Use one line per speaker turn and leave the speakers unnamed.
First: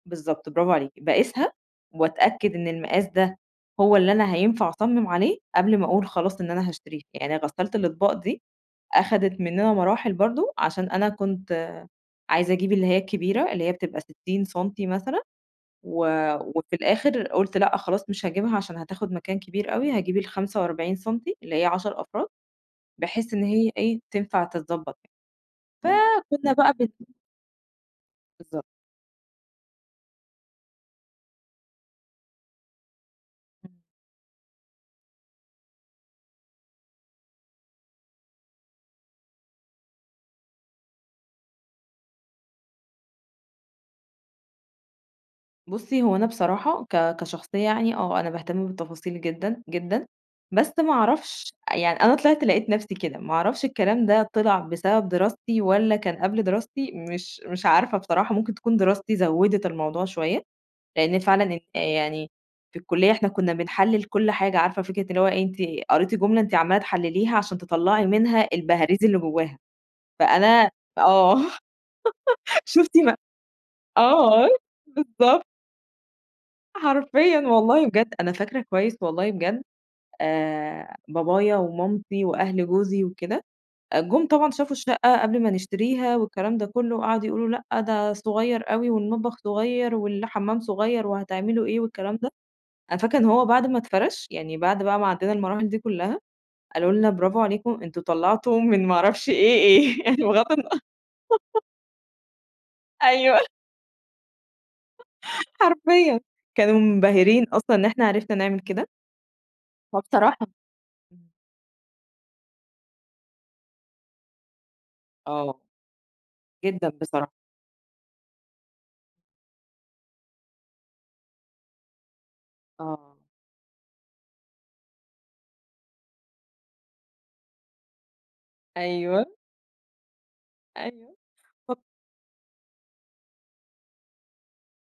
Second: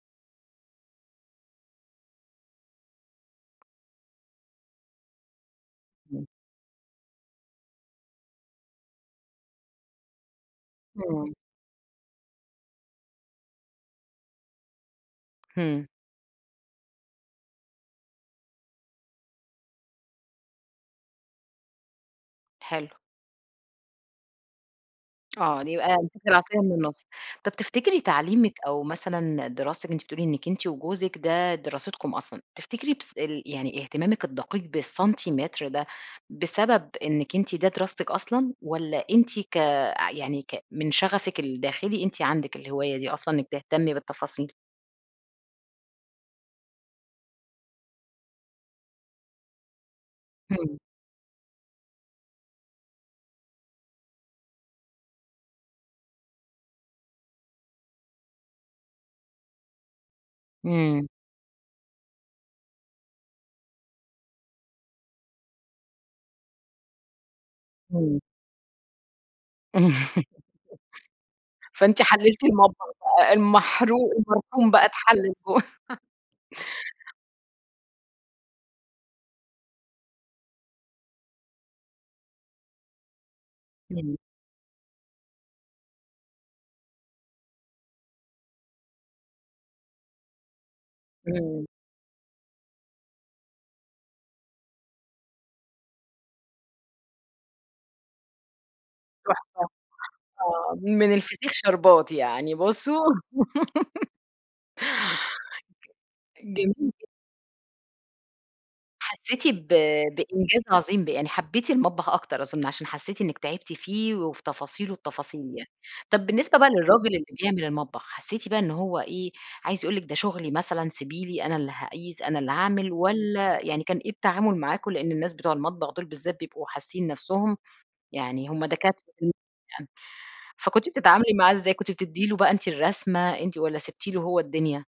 بالضبط، برافو عليكِ. باقيسها وأتأكد إن المقاس ده هو اللي أنا هينفع أصمم عليه، قبل ما أقول
[unintelligible]
خلاص إن أنا هاشتريه. يعني غسالة الأطباق دي أخدّت مننا مراحل برضه عشان أنا
آه.
كنت عايزة أجيب اللي هي الكبيرة، اللي هي بتبقى 60 سم مثلًا،
همم.
و وفي الآخر قلت لأ خلاص، مش هاجيبها عشان هتاخد مكان كبير أوي، هاجيب ال45سم سنتي اللي هي 10 أفراد
حلو.
بحيث إن هي إيه تنفع تتضبط.
آه، يبقى مسكتِ
فكنا
العصاية من
بقى بن
النص. طب تفتكري تعليمِك
بالضبط.
أو مثلًا دراستِك أنتِ بتقولي إنك أنتِ وجوزِك ده دراستكم أصلًا، تفتكري بس ال يعني اهتمامِك الدقيق بالسنتيمتر ده بسبب إنِك أنتِ ده دراستِك أصلًا؟ والّا أنتِ ك يعني ك من شغفِك الداخلي أنتِ عندِك الهواية دي أصلًا إنك تهتمي بالتفاصيل؟
بصي هو أنا بصراحة ك كشخصية يعني آه أنا باهتم بالتفاصيل جدًا، جدًا. بس
همم.
ما اعرفش أ يعني أنا طلعت لقيت نفسي كده، ما اعرفش الكلام ده طلع بسبب دراستي؟ والّا كان قبل دراستي؟ مش مش عارفة بصراحة. ممكن تكون دراستي زوّدت الموضوع شوية،
إمم.
لأن فعلًا يعني في الكلية إحنا كنا بنحلل كل حاجة، عارفة فكرة اللي هو أنتِ قريتِ جملة أنتِ عمّالة تحلليها عشان تطّلعي
إمم.
منها البهاريز اللي جواها، فأنا آه،
فأنتِ حللتِ المطبخ
شُفتِ ما
بقى المحروق
آه،
المرحوم بقى اتحلل
بالضبط.
فوق.
حرفيًا والله بجد. أنا فاكرة كويس والله بجد آآ بابايا ومامتي وأهل جوزي وكده،
إمم.
جُم طبعًا شافوا الشقة قبل ما نشتريها والكلام ده كله قعدوا يقولوا: "لأ، ده صغير أوي والمطبخ صغير، والحمام صغير،
إمم.
وهتعملوا إيه؟" والكلام ده. أنا فاكرة إن هو بعد ما اتفرش يعني، بعد بقى ما عدينا المراحل دي كلها قالوا لنا: "برافو عليكم أنتم طلعتم من ما اعرفش
تحفة.
إيه إيه" بغض الن
آه، من الفسيخ شربات يعني بصوا
أيوه حرفيًا.
جميل
كانوا
جدًا.
منبهرين أصلًا إن إحنا عرفنا نعمل كده.
حسيتِ ب
فبصراحة
بإنجاز عظيم ب يعني حبيتِ المطبخ أكتر أظن، عشان حسيتِ إنك تعبتِ فيه، وفي تفاصيل التفاصيل
آه.
يعني. طب بالنسبة بقى
جدًا
للراجل اللي
بصراحة.
بيعمل المطبخ حسيتِ بقى إنه هو إيه عايز يقول لِك ده شغلي مثلًا سيبي لي أنا اللي هاقيس، أنا اللي هاعمل؟
آه.
والّا يعني كان إيه التعامل معاكم؟ لأن الناس بتوع المطبخ دول بالذات بيبقوا حاسين نفسهم يعني هم دكاترة،
أيوه.
[unintelligible] فكنتِ
أيوه.
بتتعاملي معاه إزاي؟
[unintelligible]
كنت بتدّي له بقى أنتِ الرسمة؟ أنتِ والَّا سِبتِ له هو الدنيا؟